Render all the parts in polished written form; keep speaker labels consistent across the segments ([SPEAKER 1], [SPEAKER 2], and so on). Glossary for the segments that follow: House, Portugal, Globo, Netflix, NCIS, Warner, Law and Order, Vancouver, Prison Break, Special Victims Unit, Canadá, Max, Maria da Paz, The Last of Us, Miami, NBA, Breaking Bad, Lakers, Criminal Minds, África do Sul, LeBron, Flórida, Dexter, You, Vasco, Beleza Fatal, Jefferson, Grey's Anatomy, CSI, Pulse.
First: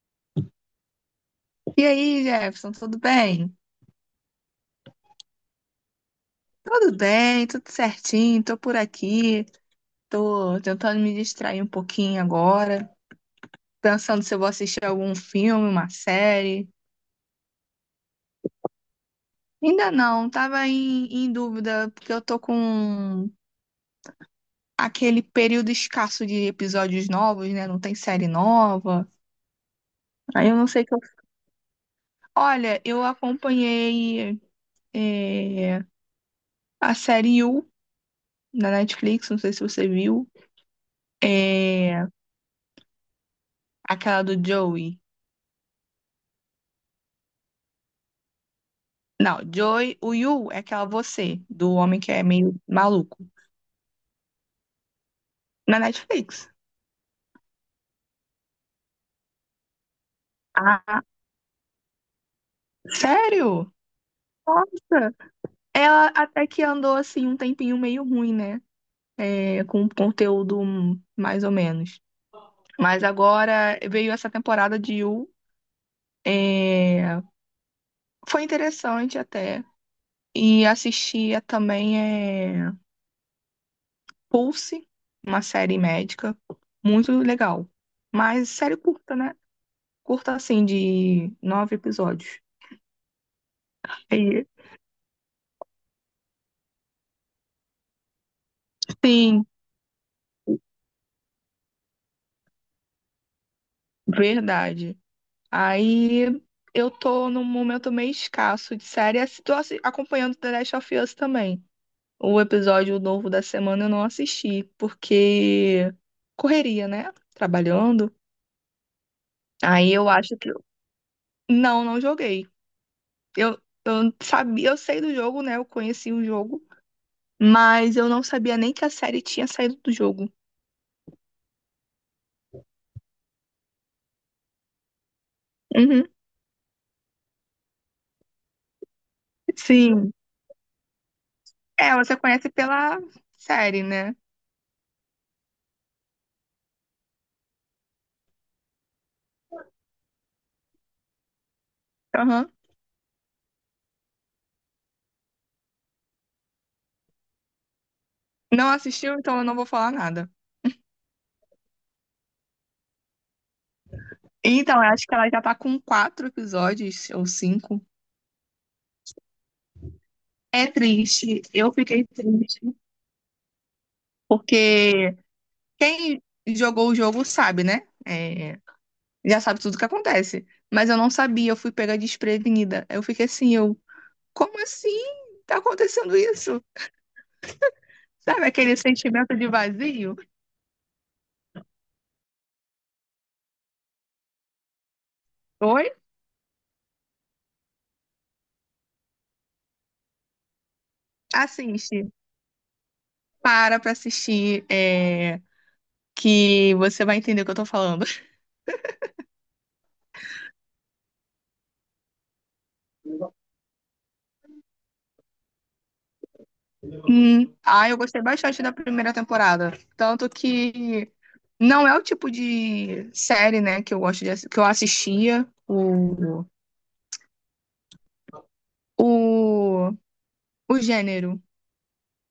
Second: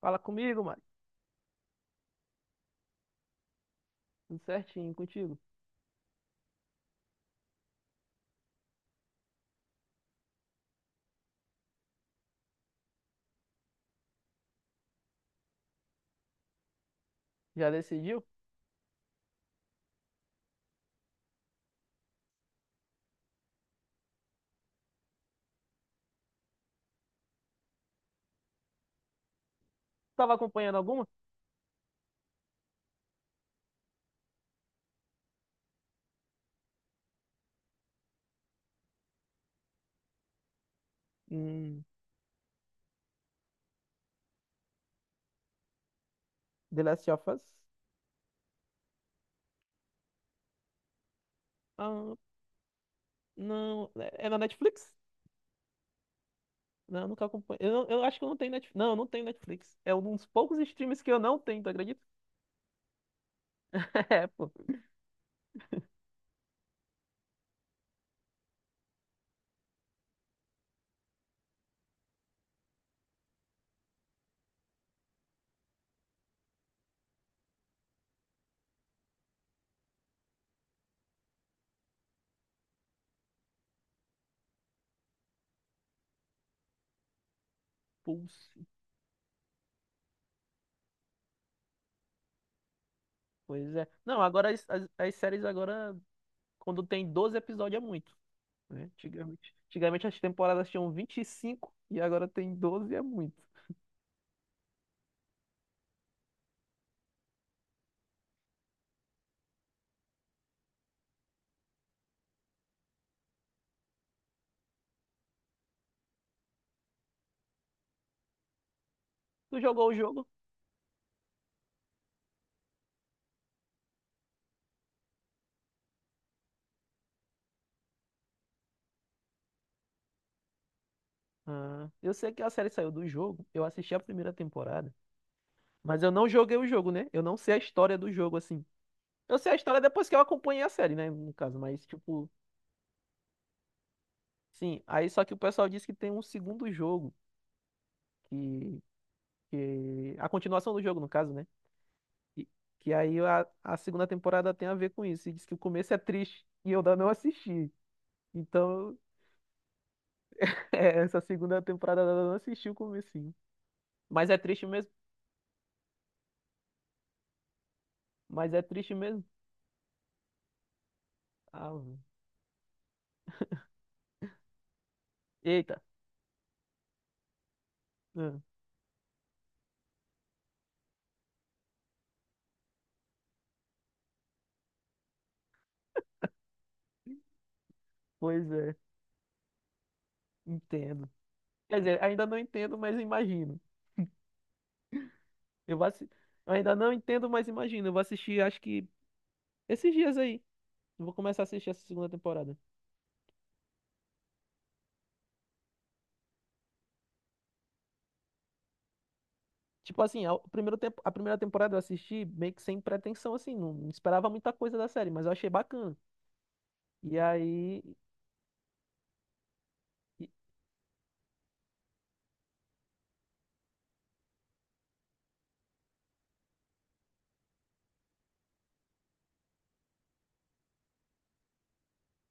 [SPEAKER 1] Fala comigo, mano.
[SPEAKER 2] E aí, Jefferson, tudo bem?
[SPEAKER 1] Tudo certinho contigo?
[SPEAKER 2] Tudo bem, tudo certinho, tô por aqui, tô tentando me distrair um pouquinho agora, pensando se eu vou assistir algum filme, uma série.
[SPEAKER 1] Já decidiu?
[SPEAKER 2] Ainda não, tava em dúvida, porque eu tô com aquele período escasso de episódios novos, né? Não tem série nova.
[SPEAKER 1] Tava
[SPEAKER 2] Aí eu não
[SPEAKER 1] acompanhando
[SPEAKER 2] sei o que eu.
[SPEAKER 1] alguma?
[SPEAKER 2] Olha, eu acompanhei eh, a série You da Netflix, não sei se você viu,
[SPEAKER 1] Hum.
[SPEAKER 2] é, aquela do Joey.
[SPEAKER 1] The Last of Us?
[SPEAKER 2] Não, Joy, o Yu é aquela você, do homem que
[SPEAKER 1] Ah,
[SPEAKER 2] é meio maluco,
[SPEAKER 1] não. É na Netflix?
[SPEAKER 2] na Netflix.
[SPEAKER 1] Não, eu nunca acompanho. Eu acho que eu não tenho Netflix. Não, eu não tenho Netflix. É um dos poucos
[SPEAKER 2] Ah,
[SPEAKER 1] streams que eu não tenho, tu acredita?
[SPEAKER 2] sério?
[SPEAKER 1] É, pô.
[SPEAKER 2] Nossa! Ela até que andou assim um tempinho meio ruim, né? É, com um conteúdo mais ou menos. Mas agora veio essa temporada de Yu. é, Foi interessante até. E assistia também é... Pulse, uma série médica. Muito legal. Mas
[SPEAKER 1] Pulse.
[SPEAKER 2] série curta, né? Curta assim, de nove episódios.
[SPEAKER 1] Pois é. Não,
[SPEAKER 2] E-
[SPEAKER 1] agora as séries agora, quando tem 12 episódios é muito, né?
[SPEAKER 2] Sim,
[SPEAKER 1] Antigamente as temporadas tinham 25 e agora tem 12 é muito.
[SPEAKER 2] verdade. Aí eu tô num momento meio escasso de série. Tô acompanhando The Last of Us também. O episódio novo da semana eu não assisti, porque correria, né? Trabalhando.
[SPEAKER 1] Tu jogou
[SPEAKER 2] Aí
[SPEAKER 1] o
[SPEAKER 2] eu
[SPEAKER 1] jogo?
[SPEAKER 2] acho que. Não, não joguei. Eu, eu sabia, eu sei do jogo, né? Eu conheci o jogo, mas eu não sabia nem que a série tinha saído do jogo.
[SPEAKER 1] Ah, eu sei que a série saiu do jogo, eu assisti a primeira temporada, mas
[SPEAKER 2] Uhum.
[SPEAKER 1] eu não joguei o jogo, né? Eu não sei a história do jogo, assim. Eu sei a história depois
[SPEAKER 2] Sim.
[SPEAKER 1] que eu acompanhei a série, né? No caso, mas
[SPEAKER 2] É, você
[SPEAKER 1] tipo,
[SPEAKER 2] conhece pela série, né?
[SPEAKER 1] sim. Aí só que o pessoal disse que tem um segundo jogo, que, a continuação do jogo, no caso, né? E-
[SPEAKER 2] Aham.
[SPEAKER 1] que aí a segunda temporada tem a ver com isso. E diz que o começo é triste e eu ainda não assisti.
[SPEAKER 2] Não
[SPEAKER 1] Então,
[SPEAKER 2] assistiu, então eu não vou falar nada.
[SPEAKER 1] é, essa segunda temporada eu ainda não assisti o comecinho. Mas é triste
[SPEAKER 2] Então, eu
[SPEAKER 1] mesmo.
[SPEAKER 2] acho que ela já tá com quatro episódios ou cinco.
[SPEAKER 1] Mas é triste mesmo.
[SPEAKER 2] É triste. Eu
[SPEAKER 1] Ah,
[SPEAKER 2] fiquei triste. Porque
[SPEAKER 1] eita.
[SPEAKER 2] quem jogou o jogo sabe, né?
[SPEAKER 1] Ah.
[SPEAKER 2] É, já sabe tudo o que acontece. Mas eu não sabia, eu fui pegar desprevenida. Eu fiquei assim, como assim? Tá acontecendo isso? Sabe
[SPEAKER 1] Pois é.
[SPEAKER 2] aquele sentimento de vazio?
[SPEAKER 1] Entendo. Quer dizer, ainda não entendo, mas imagino. Eu vou
[SPEAKER 2] Oi?
[SPEAKER 1] assi... eu ainda não entendo, mas imagino. Eu vou assistir, acho que esses dias aí. Eu vou começar a assistir essa segunda
[SPEAKER 2] Assiste.
[SPEAKER 1] temporada.
[SPEAKER 2] Para, pra assistir, é, que você vai entender o que eu tô falando.
[SPEAKER 1] Tipo assim, a primeira temporada eu assisti meio que sem pretensão, assim. Não, não esperava muita coisa da série, mas eu achei bacana. E aí.
[SPEAKER 2] Ah, eu gostei bastante da primeira temporada.
[SPEAKER 1] e-
[SPEAKER 2] Tanto que não é o tipo de série, né, que eu gosto de, que eu assistia o, o gênero,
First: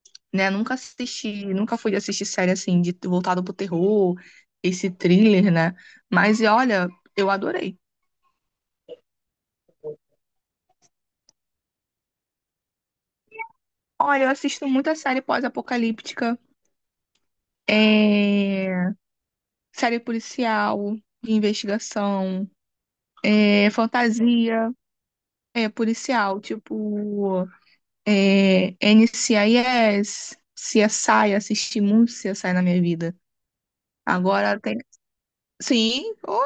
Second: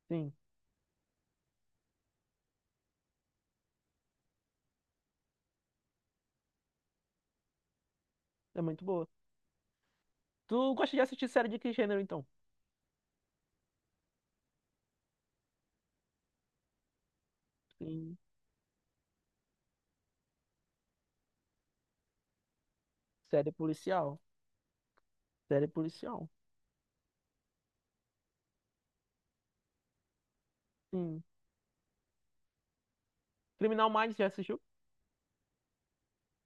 [SPEAKER 1] Sim,
[SPEAKER 2] né? Nunca assisti, nunca fui de assistir série assim, de voltado pro terror, esse thriller, né? Mas e olha, eu adorei.
[SPEAKER 1] é muito boa. Tu gosta de assistir série de que gênero, então?
[SPEAKER 2] Olha, eu assisto muita série pós-apocalíptica,
[SPEAKER 1] Sim.
[SPEAKER 2] é, série policial, de investigação,
[SPEAKER 1] Série
[SPEAKER 2] é,
[SPEAKER 1] policial.
[SPEAKER 2] fantasia,
[SPEAKER 1] Série
[SPEAKER 2] é
[SPEAKER 1] policial.
[SPEAKER 2] policial, tipo NCIS,
[SPEAKER 1] Sim.
[SPEAKER 2] CSI, assisti muito CSI na minha vida.
[SPEAKER 1] Criminal Minds, já
[SPEAKER 2] Agora
[SPEAKER 1] assistiu?
[SPEAKER 2] tem. Sim, oh,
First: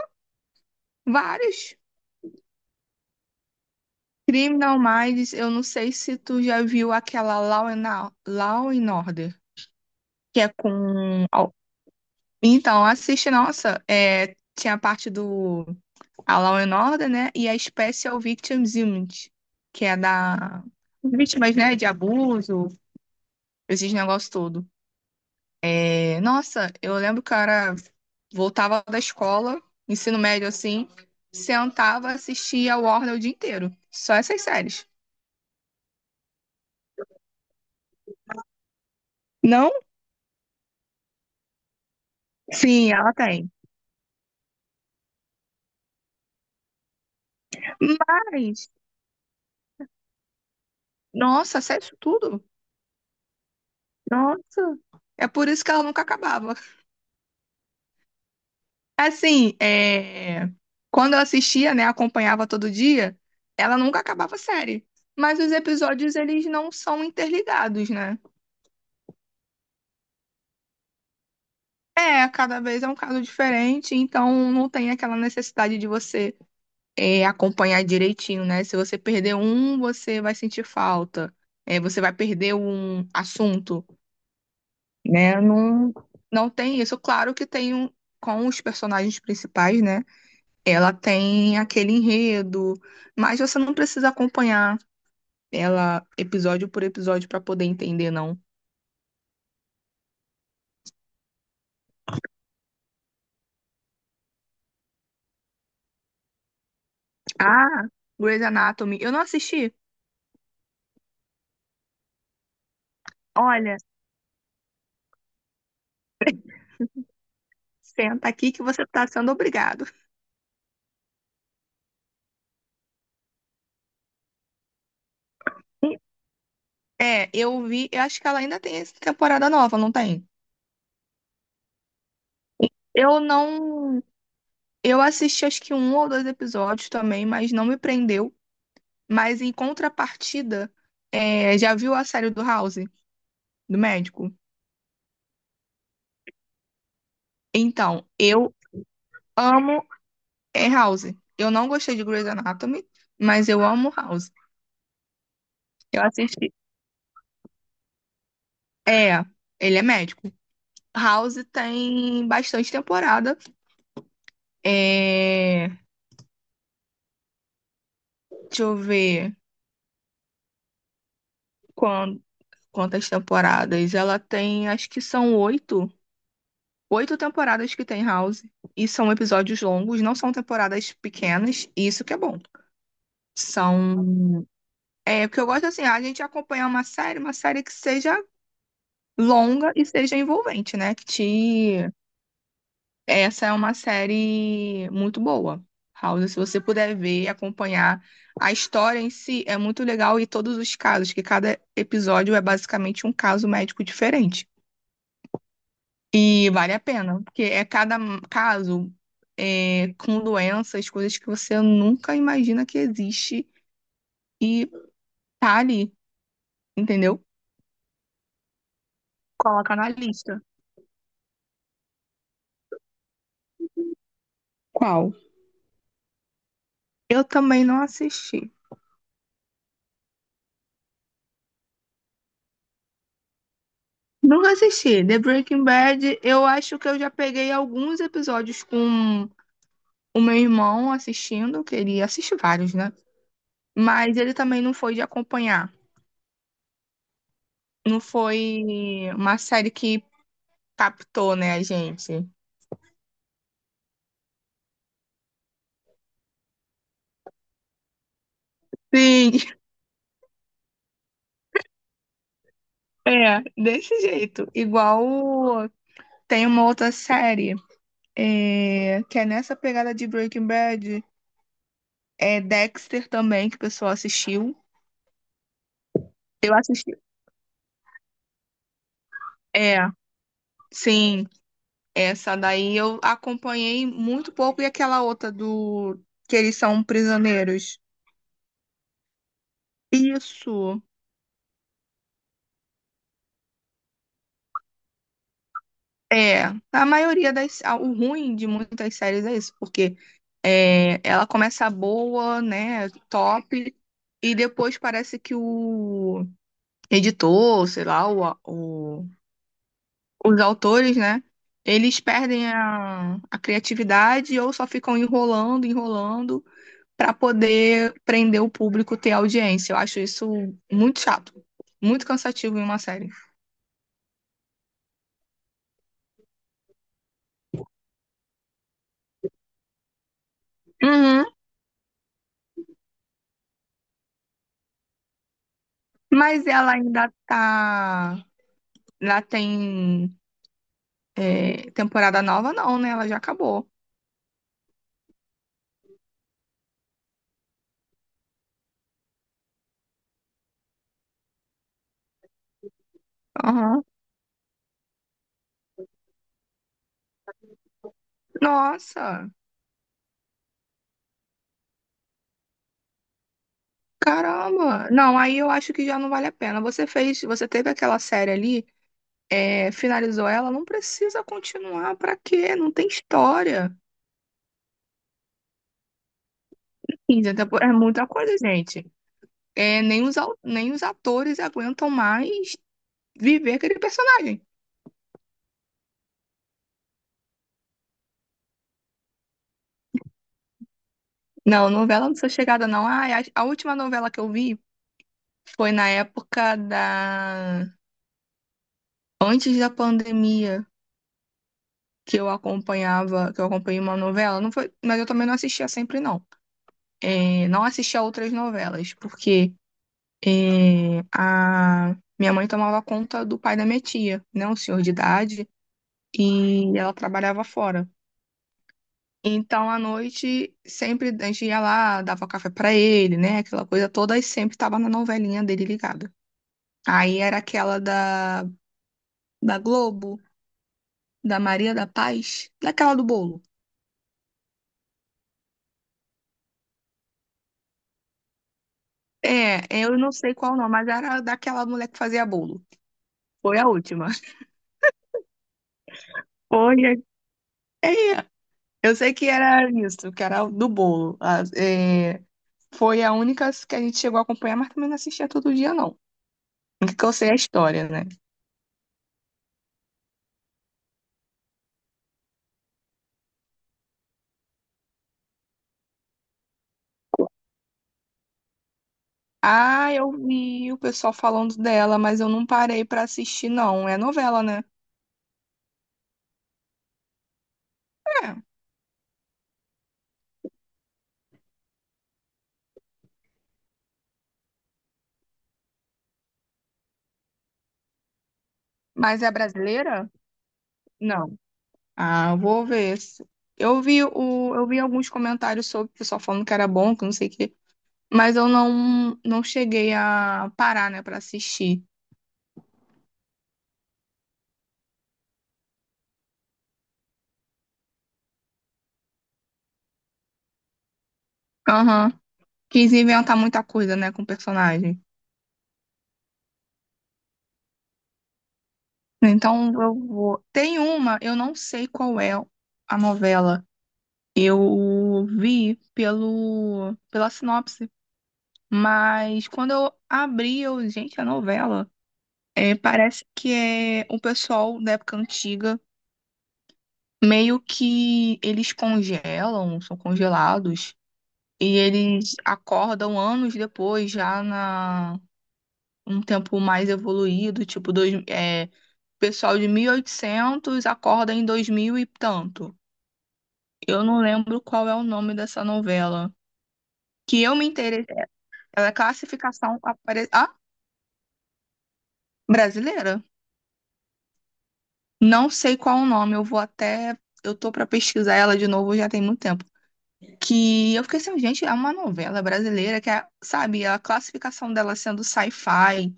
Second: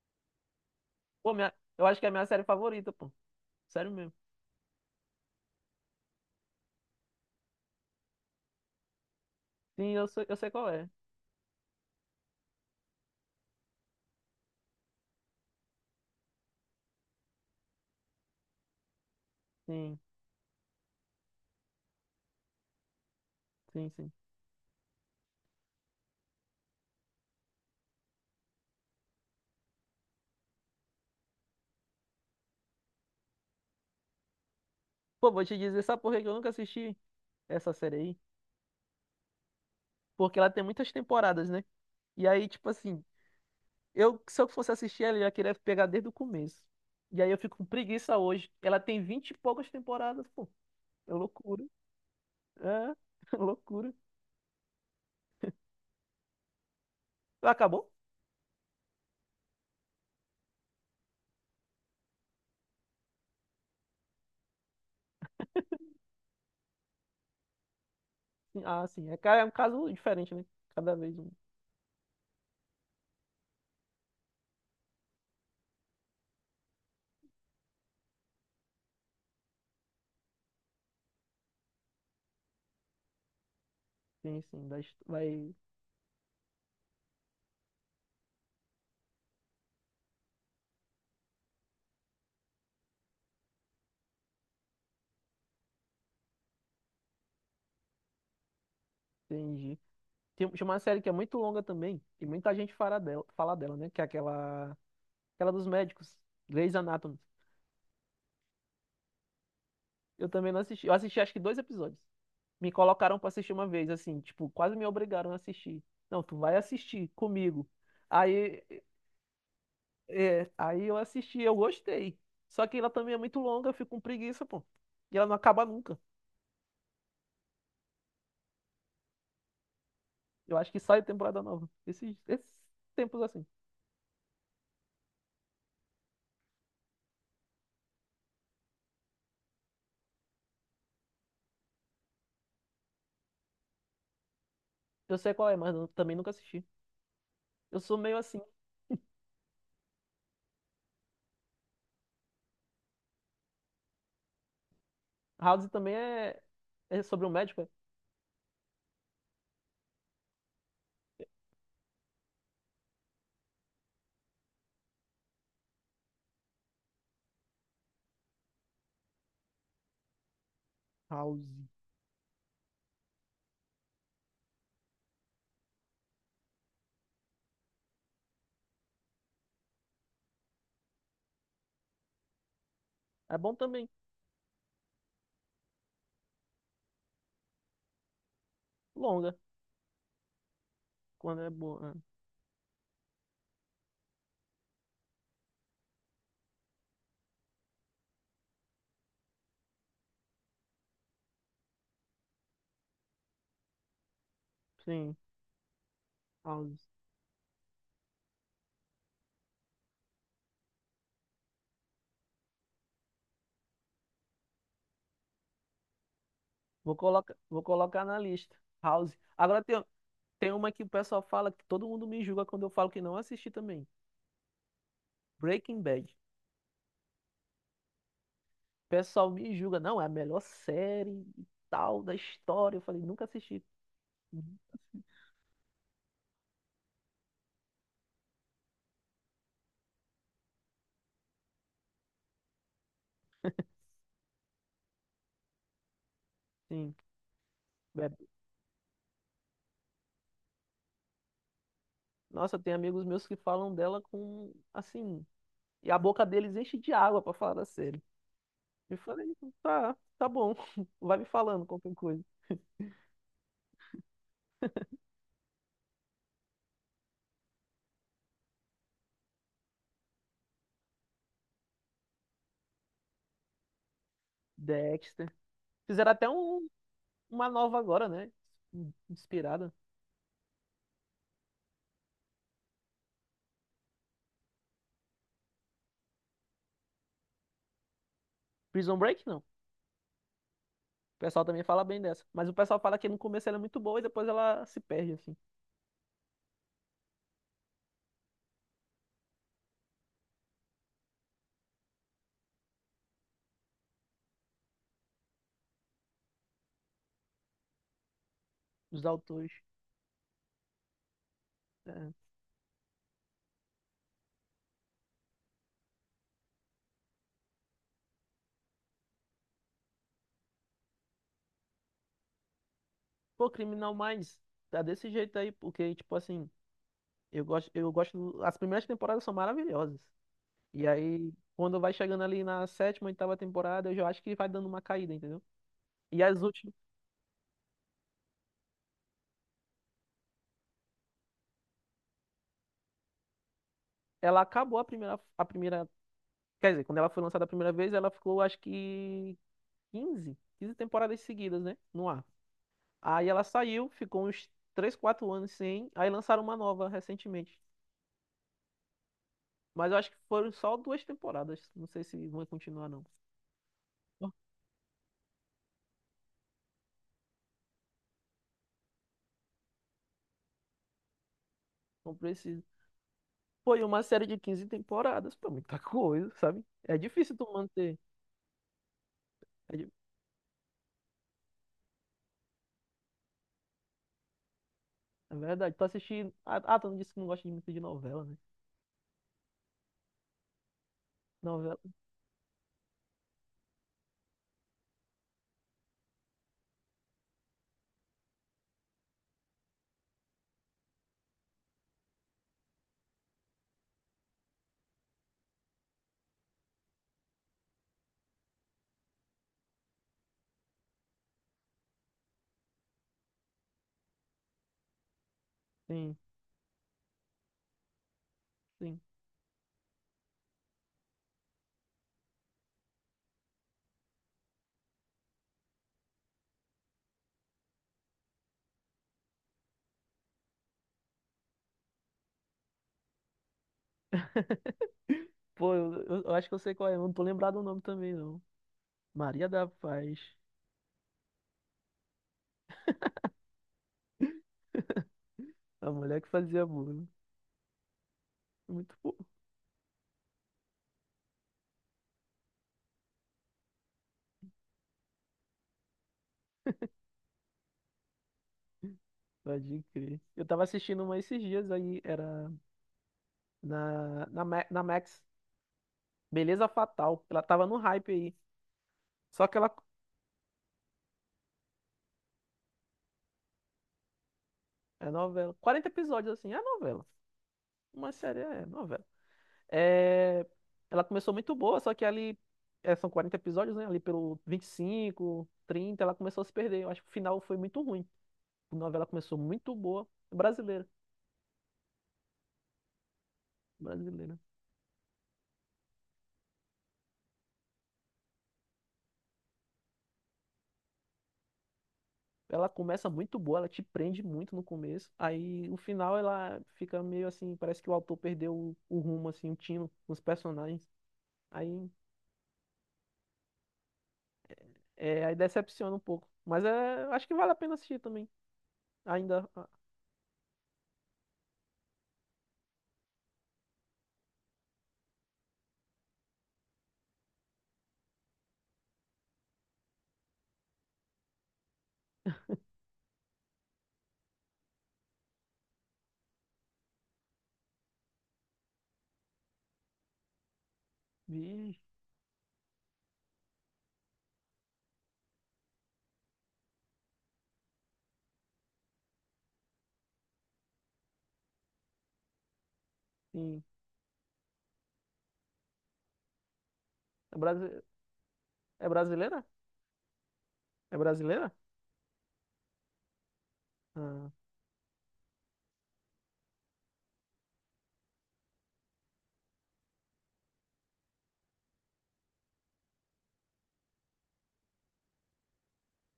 [SPEAKER 1] Pô,
[SPEAKER 2] vários.
[SPEAKER 1] eu acho que é a minha série favorita, pô. Sério mesmo.
[SPEAKER 2] Criminal Minds, eu não sei se tu já viu aquela Law and Order,
[SPEAKER 1] Sim, eu sei, eu
[SPEAKER 2] que é
[SPEAKER 1] sei qual é.
[SPEAKER 2] com. Al- Então, assiste, nossa, é, tinha a parte do a Law and Order, né? E a Special Victims Unit, que é
[SPEAKER 1] Sim.
[SPEAKER 2] da vítimas, né, de abuso,
[SPEAKER 1] Sim,
[SPEAKER 2] esses
[SPEAKER 1] sim.
[SPEAKER 2] negócios todo. É, nossa, eu lembro que eu era, voltava da escola, ensino médio assim, sentava, assistia a Warner o dia inteiro. Só essas séries.
[SPEAKER 1] Pô, vou te dizer, sabe por que que eu nunca assisti essa série aí?
[SPEAKER 2] Não?
[SPEAKER 1] Porque ela tem muitas temporadas, né? E aí, tipo
[SPEAKER 2] Sim,
[SPEAKER 1] assim,
[SPEAKER 2] ela tem.
[SPEAKER 1] se eu fosse assistir ela, eu ia querer pegar desde o começo. E aí eu fico com preguiça hoje.
[SPEAKER 2] Mas,
[SPEAKER 1] Ela tem vinte e poucas temporadas, pô. É
[SPEAKER 2] nossa,
[SPEAKER 1] loucura.
[SPEAKER 2] sério isso tudo?
[SPEAKER 1] É, loucura.
[SPEAKER 2] Nossa. É por isso que ela nunca acabava.
[SPEAKER 1] Acabou?
[SPEAKER 2] Assim, é, quando eu assistia, né, acompanhava todo dia, ela nunca acabava a série. Mas os episódios, eles não são interligados, né?
[SPEAKER 1] Sim, ah, sim. É, é um caso diferente, né? Cada vez um.
[SPEAKER 2] É, cada vez é um caso diferente, então não tem aquela necessidade de você acompanhar direitinho, né? Se você perder um, você vai sentir falta, é, você vai perder um assunto,
[SPEAKER 1] Sim, sim.
[SPEAKER 2] né?
[SPEAKER 1] Vai-
[SPEAKER 2] Não, não tem isso. Claro que tem um, com os personagens principais, né? Ela tem aquele enredo, mas você não precisa acompanhar ela episódio por episódio para poder entender, não.
[SPEAKER 1] Entendi. Tem uma série que é muito longa também, e muita gente fala dela, né? Que é aquela dos médicos, Grey's Anatomy.
[SPEAKER 2] Ah, Grey's Anatomy, eu não assisti.
[SPEAKER 1] Eu também não assisti. Eu assisti acho que dois episódios. Me colocaram pra assistir uma
[SPEAKER 2] Olha.
[SPEAKER 1] vez, assim, tipo, quase me obrigaram a assistir. Não, tu vai assistir comigo.
[SPEAKER 2] Senta aqui
[SPEAKER 1] Aí,
[SPEAKER 2] que você tá sendo obrigado.
[SPEAKER 1] aí, eu assisti, eu gostei. Só que ela também é muito longa, eu fico com preguiça, pô. E ela não acaba nunca.
[SPEAKER 2] É, eu vi, eu acho que ela ainda tem essa temporada nova, não tem?
[SPEAKER 1] Eu acho que sai temporada nova. Esses
[SPEAKER 2] Eu
[SPEAKER 1] tempos assim.
[SPEAKER 2] não. Eu assisti acho que um ou dois episódios também, mas não me prendeu. Mas em contrapartida, é, já viu a série do House, do médico?
[SPEAKER 1] Eu sei qual é, mas eu também nunca assisti. Eu sou
[SPEAKER 2] Então,
[SPEAKER 1] meio assim.
[SPEAKER 2] eu amo House. Eu não gostei de Grey's Anatomy, mas eu amo House.
[SPEAKER 1] House também
[SPEAKER 2] Eu
[SPEAKER 1] é,
[SPEAKER 2] assisti.
[SPEAKER 1] é sobre um médico, é?
[SPEAKER 2] É, ele é médico. House tem bastante temporada. É, deixa eu ver.
[SPEAKER 1] House.
[SPEAKER 2] Quan- Quantas temporadas? Ela tem, acho que são oito. Oito temporadas que tem House. E são episódios longos, não são temporadas pequenas. E isso que é bom.
[SPEAKER 1] É bom também.
[SPEAKER 2] São. É, o que eu gosto assim, a gente acompanhar uma série que seja
[SPEAKER 1] Longa,
[SPEAKER 2] longa e seja envolvente, né? Que
[SPEAKER 1] quando é boa.
[SPEAKER 2] te...
[SPEAKER 1] É.
[SPEAKER 2] Essa é uma série muito boa. House, se você puder ver, e acompanhar a história em si, é muito legal e todos os casos, que cada episódio é basicamente um caso médico diferente.
[SPEAKER 1] Sim,
[SPEAKER 2] E vale a
[SPEAKER 1] House.
[SPEAKER 2] pena, porque é cada caso com doenças, coisas que você nunca imagina que existe e tá ali,
[SPEAKER 1] Vou
[SPEAKER 2] entendeu?
[SPEAKER 1] colocar, vou colocar na lista. House. Agora
[SPEAKER 2] Coloca
[SPEAKER 1] tem,
[SPEAKER 2] na lista.
[SPEAKER 1] tem uma que o pessoal fala que todo mundo me julga quando eu falo que não assisti também.
[SPEAKER 2] Qual?
[SPEAKER 1] Breaking Bad.
[SPEAKER 2] Eu também não assisti.
[SPEAKER 1] O pessoal me julga, não, é a melhor série e tal da história. Eu falei, nunca assisti.
[SPEAKER 2] Nunca
[SPEAKER 1] Uhum.
[SPEAKER 2] assisti. The Breaking Bad, eu acho que eu já peguei alguns episódios com o meu irmão assistindo, que ele assiste vários, né? Mas ele também não foi de acompanhar.
[SPEAKER 1] Sim.
[SPEAKER 2] Não
[SPEAKER 1] É.
[SPEAKER 2] foi uma série que captou, né, a gente?
[SPEAKER 1] Nossa, tem amigos meus que falam dela com, assim, e a boca deles enche de água pra falar da série. Eu falei,
[SPEAKER 2] Sim.
[SPEAKER 1] tá, tá bom. Vai me falando qualquer coisa.
[SPEAKER 2] É, desse jeito. Igual tem uma outra série que é nessa pegada de Breaking Bad. É Dexter também, que o pessoal assistiu.
[SPEAKER 1] Dexter. Fizeram até
[SPEAKER 2] Eu assisti.
[SPEAKER 1] uma nova agora, né? Inspirada.
[SPEAKER 2] É, sim. Essa daí eu acompanhei muito pouco. E aquela outra do que eles são prisioneiros.
[SPEAKER 1] Prison Break, não.
[SPEAKER 2] Isso.
[SPEAKER 1] O pessoal também fala bem dessa. Mas o pessoal fala que no começo ela é muito boa e depois ela se perde, assim,
[SPEAKER 2] É, a maioria das. Ah, o ruim de muitas séries é isso, porque é, ela começa boa, né? Top, e depois parece que o editor, sei lá,
[SPEAKER 1] os autores.
[SPEAKER 2] os autores, né? Eles
[SPEAKER 1] É.
[SPEAKER 2] perdem a criatividade ou só ficam enrolando, enrolando para poder prender o público, ter audiência. Eu acho isso muito chato, muito cansativo em uma série.
[SPEAKER 1] Pô, Criminal Minds, tá desse jeito aí, porque, tipo assim, eu gosto, eu gosto. As primeiras temporadas são maravilhosas. E
[SPEAKER 2] Uhum.
[SPEAKER 1] aí, quando vai chegando ali na sétima, oitava temporada, eu já acho que vai dando uma caída, entendeu? E as
[SPEAKER 2] Mas
[SPEAKER 1] últimas.
[SPEAKER 2] ela ainda tá. lá tem temporada nova, não, né? Ela já acabou.
[SPEAKER 1] Ela acabou a primeira. Quer dizer, quando ela foi lançada a primeira vez, ela ficou, acho que quinze temporadas seguidas, né? No ar. Aí ela
[SPEAKER 2] Aham.
[SPEAKER 1] saiu, ficou uns 3, 4 anos sem. Aí lançaram uma nova recentemente.
[SPEAKER 2] Nossa,
[SPEAKER 1] Mas eu acho que foram só duas temporadas. Não sei se vão continuar, não.
[SPEAKER 2] caramba. Não, aí eu acho que já não vale a pena. Você fez, você teve aquela série ali. Finalizou ela, não precisa continuar,
[SPEAKER 1] Não
[SPEAKER 2] pra quê?
[SPEAKER 1] precisa.
[SPEAKER 2] Não tem história.
[SPEAKER 1] Foi uma série de 15 temporadas, pô, muita coisa, sabe? É
[SPEAKER 2] 15
[SPEAKER 1] difícil tu
[SPEAKER 2] temporadas é
[SPEAKER 1] manter.
[SPEAKER 2] muita coisa, gente.
[SPEAKER 1] É,
[SPEAKER 2] É, nem os atores aguentam mais viver aquele personagem.
[SPEAKER 1] é verdade. Tu assistindo. Ah, tu não disse que não gosta de muito de novela, né?
[SPEAKER 2] Não,
[SPEAKER 1] Novela.
[SPEAKER 2] novela não sou chegada, não. Ah, a última novela que eu vi foi na época da... Antes da pandemia, que eu acompanhava, que eu acompanhei uma novela. Não foi, mas eu também não assistia sempre, não. É, não assistia outras novelas, porque... É, a minha mãe tomava conta do pai da minha tia, né, um senhor de idade,
[SPEAKER 1] Sim,
[SPEAKER 2] e ela trabalhava fora.
[SPEAKER 1] sim.
[SPEAKER 2] Então, à noite, sempre a gente ia lá, dava café pra ele, né, aquela coisa toda, e sempre tava na novelinha dele ligada. Aí era aquela da Globo, da Maria da Paz, daquela do bolo.
[SPEAKER 1] Pô, eu acho que eu sei qual é. Eu não tô lembrado o nome também, não. Maria
[SPEAKER 2] É,
[SPEAKER 1] da
[SPEAKER 2] eu não
[SPEAKER 1] Paz.
[SPEAKER 2] sei qual não, mas era daquela mulher que fazia bolo. Foi a última.
[SPEAKER 1] A mulher que fazia
[SPEAKER 2] Foi.
[SPEAKER 1] bullying.
[SPEAKER 2] É,
[SPEAKER 1] Muito
[SPEAKER 2] eu sei
[SPEAKER 1] bom.
[SPEAKER 2] que era isso, que era do bolo. Ah, é, foi a única que a gente chegou a acompanhar, mas também não assistia todo dia, não. O que que eu sei é a história, né?
[SPEAKER 1] Pode crer. Eu tava assistindo uma esses dias aí. Era. Na Max. Beleza Fatal. Ela tava no hype aí. Só que ela.
[SPEAKER 2] Ah, eu vi o pessoal falando dela, mas eu não parei pra assistir, não. É novela, né?
[SPEAKER 1] É novela. 40 episódios, assim. É novela. Uma série
[SPEAKER 2] É.
[SPEAKER 1] é novela. É... Ela começou muito boa, só que ali. É, são 40 episódios, né? Ali pelo 25, 30 ela começou a se perder. Eu acho que o final foi muito ruim. A novela
[SPEAKER 2] Mas é
[SPEAKER 1] começou muito boa.
[SPEAKER 2] brasileira?
[SPEAKER 1] Brasileira.
[SPEAKER 2] Não. Ah, eu vou ver. Eu vi
[SPEAKER 1] Brasileira.
[SPEAKER 2] o, eu vi alguns comentários sobre o pessoal falando que era bom, que não sei o quê, mas eu não cheguei a parar, né, pra assistir.
[SPEAKER 1] Ela começa muito boa, ela te prende muito no começo. Aí o final ela fica meio assim. Parece que o autor perdeu o rumo, assim, o tino, os personagens. Aí
[SPEAKER 2] Aham. Quis inventar muita coisa, né, com personagens.
[SPEAKER 1] aí, decepciona um pouco. Mas é, acho que vale a pena assistir também. Ainda. Ah,
[SPEAKER 2] Então eu vou. Tem uma, eu não sei qual é a novela. Eu vi pelo pela sinopse, mas quando eu abri, eu, gente, a novela, é, parece que é o pessoal da época antiga, meio que eles congelam, são congelados e
[SPEAKER 1] vi,
[SPEAKER 2] eles acordam anos depois, já na um tempo mais evoluído, tipo dois, é, pessoal de 1800 acorda em 2000 e tanto.
[SPEAKER 1] sim.
[SPEAKER 2] Eu não lembro qual é o nome dessa novela.
[SPEAKER 1] É,
[SPEAKER 2] Que eu me interessei. Ela
[SPEAKER 1] é
[SPEAKER 2] é
[SPEAKER 1] brasileira?
[SPEAKER 2] classificação apare... ah,
[SPEAKER 1] É brasileira?
[SPEAKER 2] brasileira?
[SPEAKER 1] Ah,
[SPEAKER 2] Não sei qual o nome, eu vou até. Eu tô pra pesquisar ela de novo, já tem muito tempo. Que eu fiquei assim, gente, é uma novela brasileira que é, sabe, a classificação dela sendo sci-fi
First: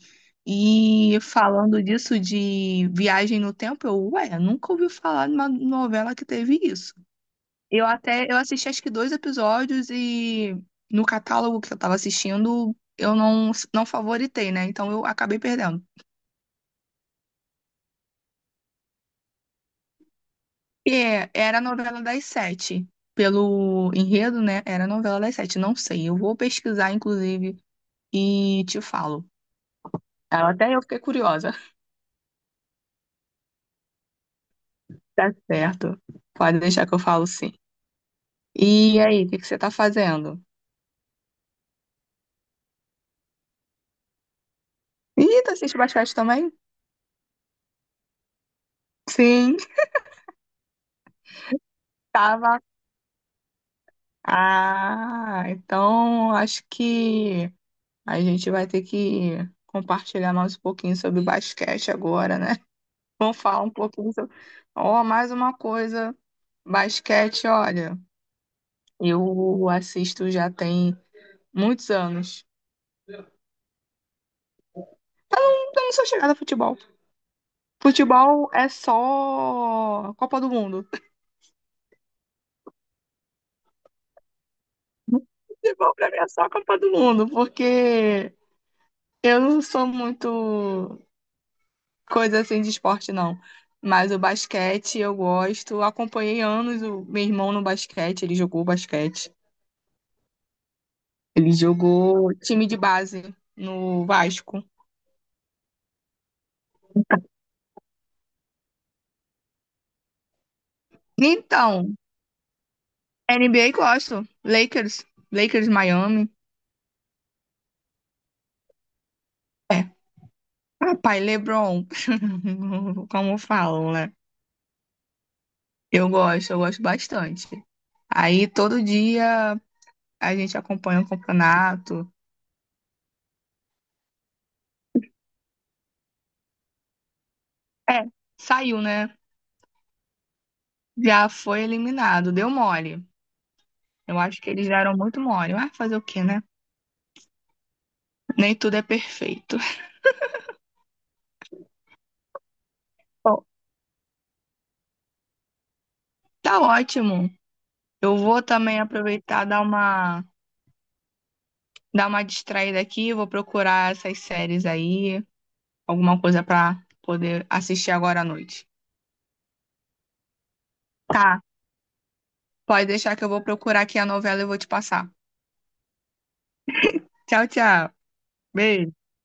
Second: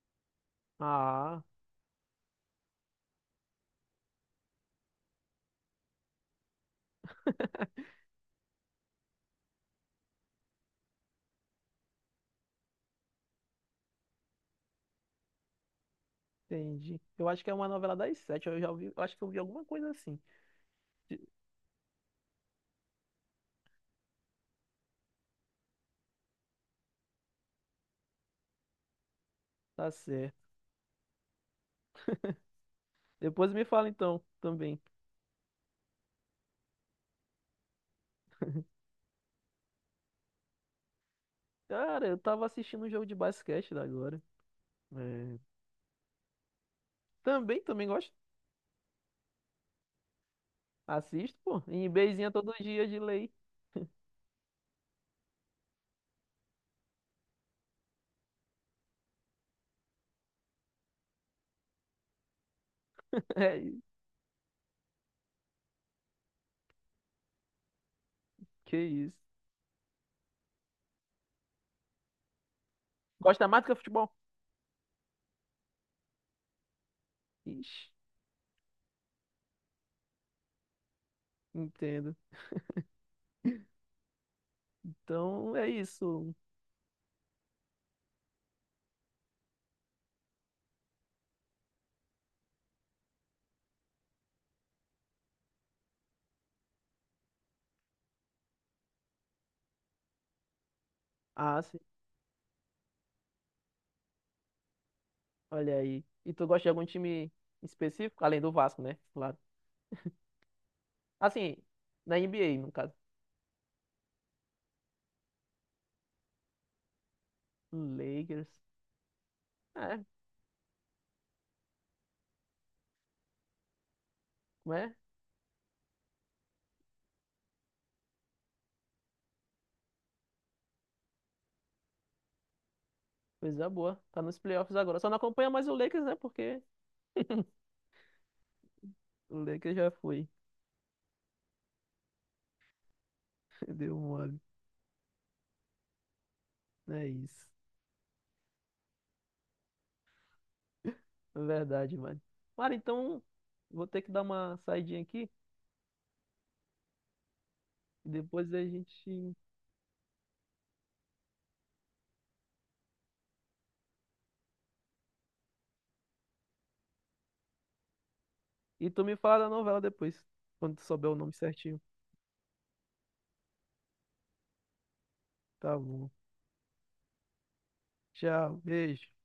[SPEAKER 2] e
[SPEAKER 1] ah,
[SPEAKER 2] falando disso de viagem no tempo, eu, ué, nunca ouvi falar de uma novela que teve isso. Eu até eu assisti acho que dois episódios e no catálogo que eu tava assistindo, eu não favoritei, né? Então eu acabei perdendo.
[SPEAKER 1] entendi. Eu acho que é uma novela das sete. Eu já vi, eu acho que eu vi alguma coisa assim. De-
[SPEAKER 2] É, era a novela das sete. Pelo enredo, né? Era a novela das sete. Não sei. Eu vou pesquisar, inclusive, e te falo.
[SPEAKER 1] Tá certo.
[SPEAKER 2] Ah, até eu fiquei curiosa.
[SPEAKER 1] Depois me fala então também.
[SPEAKER 2] Tá certo. Pode deixar que eu falo sim. E aí, o que que você tá fazendo?
[SPEAKER 1] Cara, eu tava assistindo um jogo de basquete da agora. É,
[SPEAKER 2] Ih, tu assiste basquete também?
[SPEAKER 1] também gosto.
[SPEAKER 2] Sim,
[SPEAKER 1] Assisto, pô. Em beizinha todo
[SPEAKER 2] tava.
[SPEAKER 1] dia de lei.
[SPEAKER 2] Ah, então acho que. A gente vai ter que compartilhar mais um pouquinho sobre basquete agora, né? Vamos falar um
[SPEAKER 1] É,
[SPEAKER 2] pouquinho sobre. Ó, mais uma coisa, basquete, olha,
[SPEAKER 1] que isso.
[SPEAKER 2] eu assisto já tem muitos anos.
[SPEAKER 1] Gosta mais do que futebol?
[SPEAKER 2] Eu não sou chegada a futebol.
[SPEAKER 1] Ixi,
[SPEAKER 2] Futebol é só Copa do Mundo.
[SPEAKER 1] entendo. Então é
[SPEAKER 2] Futebol pra mim é
[SPEAKER 1] isso.
[SPEAKER 2] só Copa do Mundo, porque eu não sou muito coisa assim de esporte, não. Mas o basquete eu gosto. Acompanhei anos o meu irmão no basquete. Ele
[SPEAKER 1] Ah, sim.
[SPEAKER 2] jogou time de base no Vasco.
[SPEAKER 1] Olha aí. E tu gosta de algum time específico? Além do Vasco, né? Claro. Assim,
[SPEAKER 2] Então,
[SPEAKER 1] na NBA, no caso.
[SPEAKER 2] NBA gosto. Lakers, Lakers Miami.
[SPEAKER 1] Lakers.
[SPEAKER 2] É.
[SPEAKER 1] É,
[SPEAKER 2] Papai LeBron, como falam, né?
[SPEAKER 1] não é?
[SPEAKER 2] Eu gosto bastante. Aí todo dia a gente acompanha o campeonato.
[SPEAKER 1] Coisa boa. Tá nos playoffs agora. Só não acompanha mais o Lakers, né? Porque
[SPEAKER 2] É, saiu, né?
[SPEAKER 1] o Lakers já foi.
[SPEAKER 2] Já foi eliminado, deu mole.
[SPEAKER 1] Deu
[SPEAKER 2] Eu
[SPEAKER 1] mole.
[SPEAKER 2] acho que eles deram muito mole. Vai fazer o quê, né?
[SPEAKER 1] É isso.
[SPEAKER 2] Nem tudo é perfeito.
[SPEAKER 1] É verdade, mano. Mano, então
[SPEAKER 2] Bom,
[SPEAKER 1] vou ter que dar uma saidinha aqui.
[SPEAKER 2] tá ótimo.
[SPEAKER 1] E
[SPEAKER 2] Eu vou
[SPEAKER 1] depois a
[SPEAKER 2] também
[SPEAKER 1] gente.
[SPEAKER 2] aproveitar dar uma distraída aqui, vou procurar essas séries aí, alguma coisa pra poder assistir agora à noite.
[SPEAKER 1] E tu me fala da novela depois. Quando tu souber o nome
[SPEAKER 2] Tá,
[SPEAKER 1] certinho.
[SPEAKER 2] pode deixar que eu vou procurar aqui a novela e vou te passar.
[SPEAKER 1] Tá bom.
[SPEAKER 2] Tchau, tchau.
[SPEAKER 1] Tchau.
[SPEAKER 2] Beijo.
[SPEAKER 1] Beijo.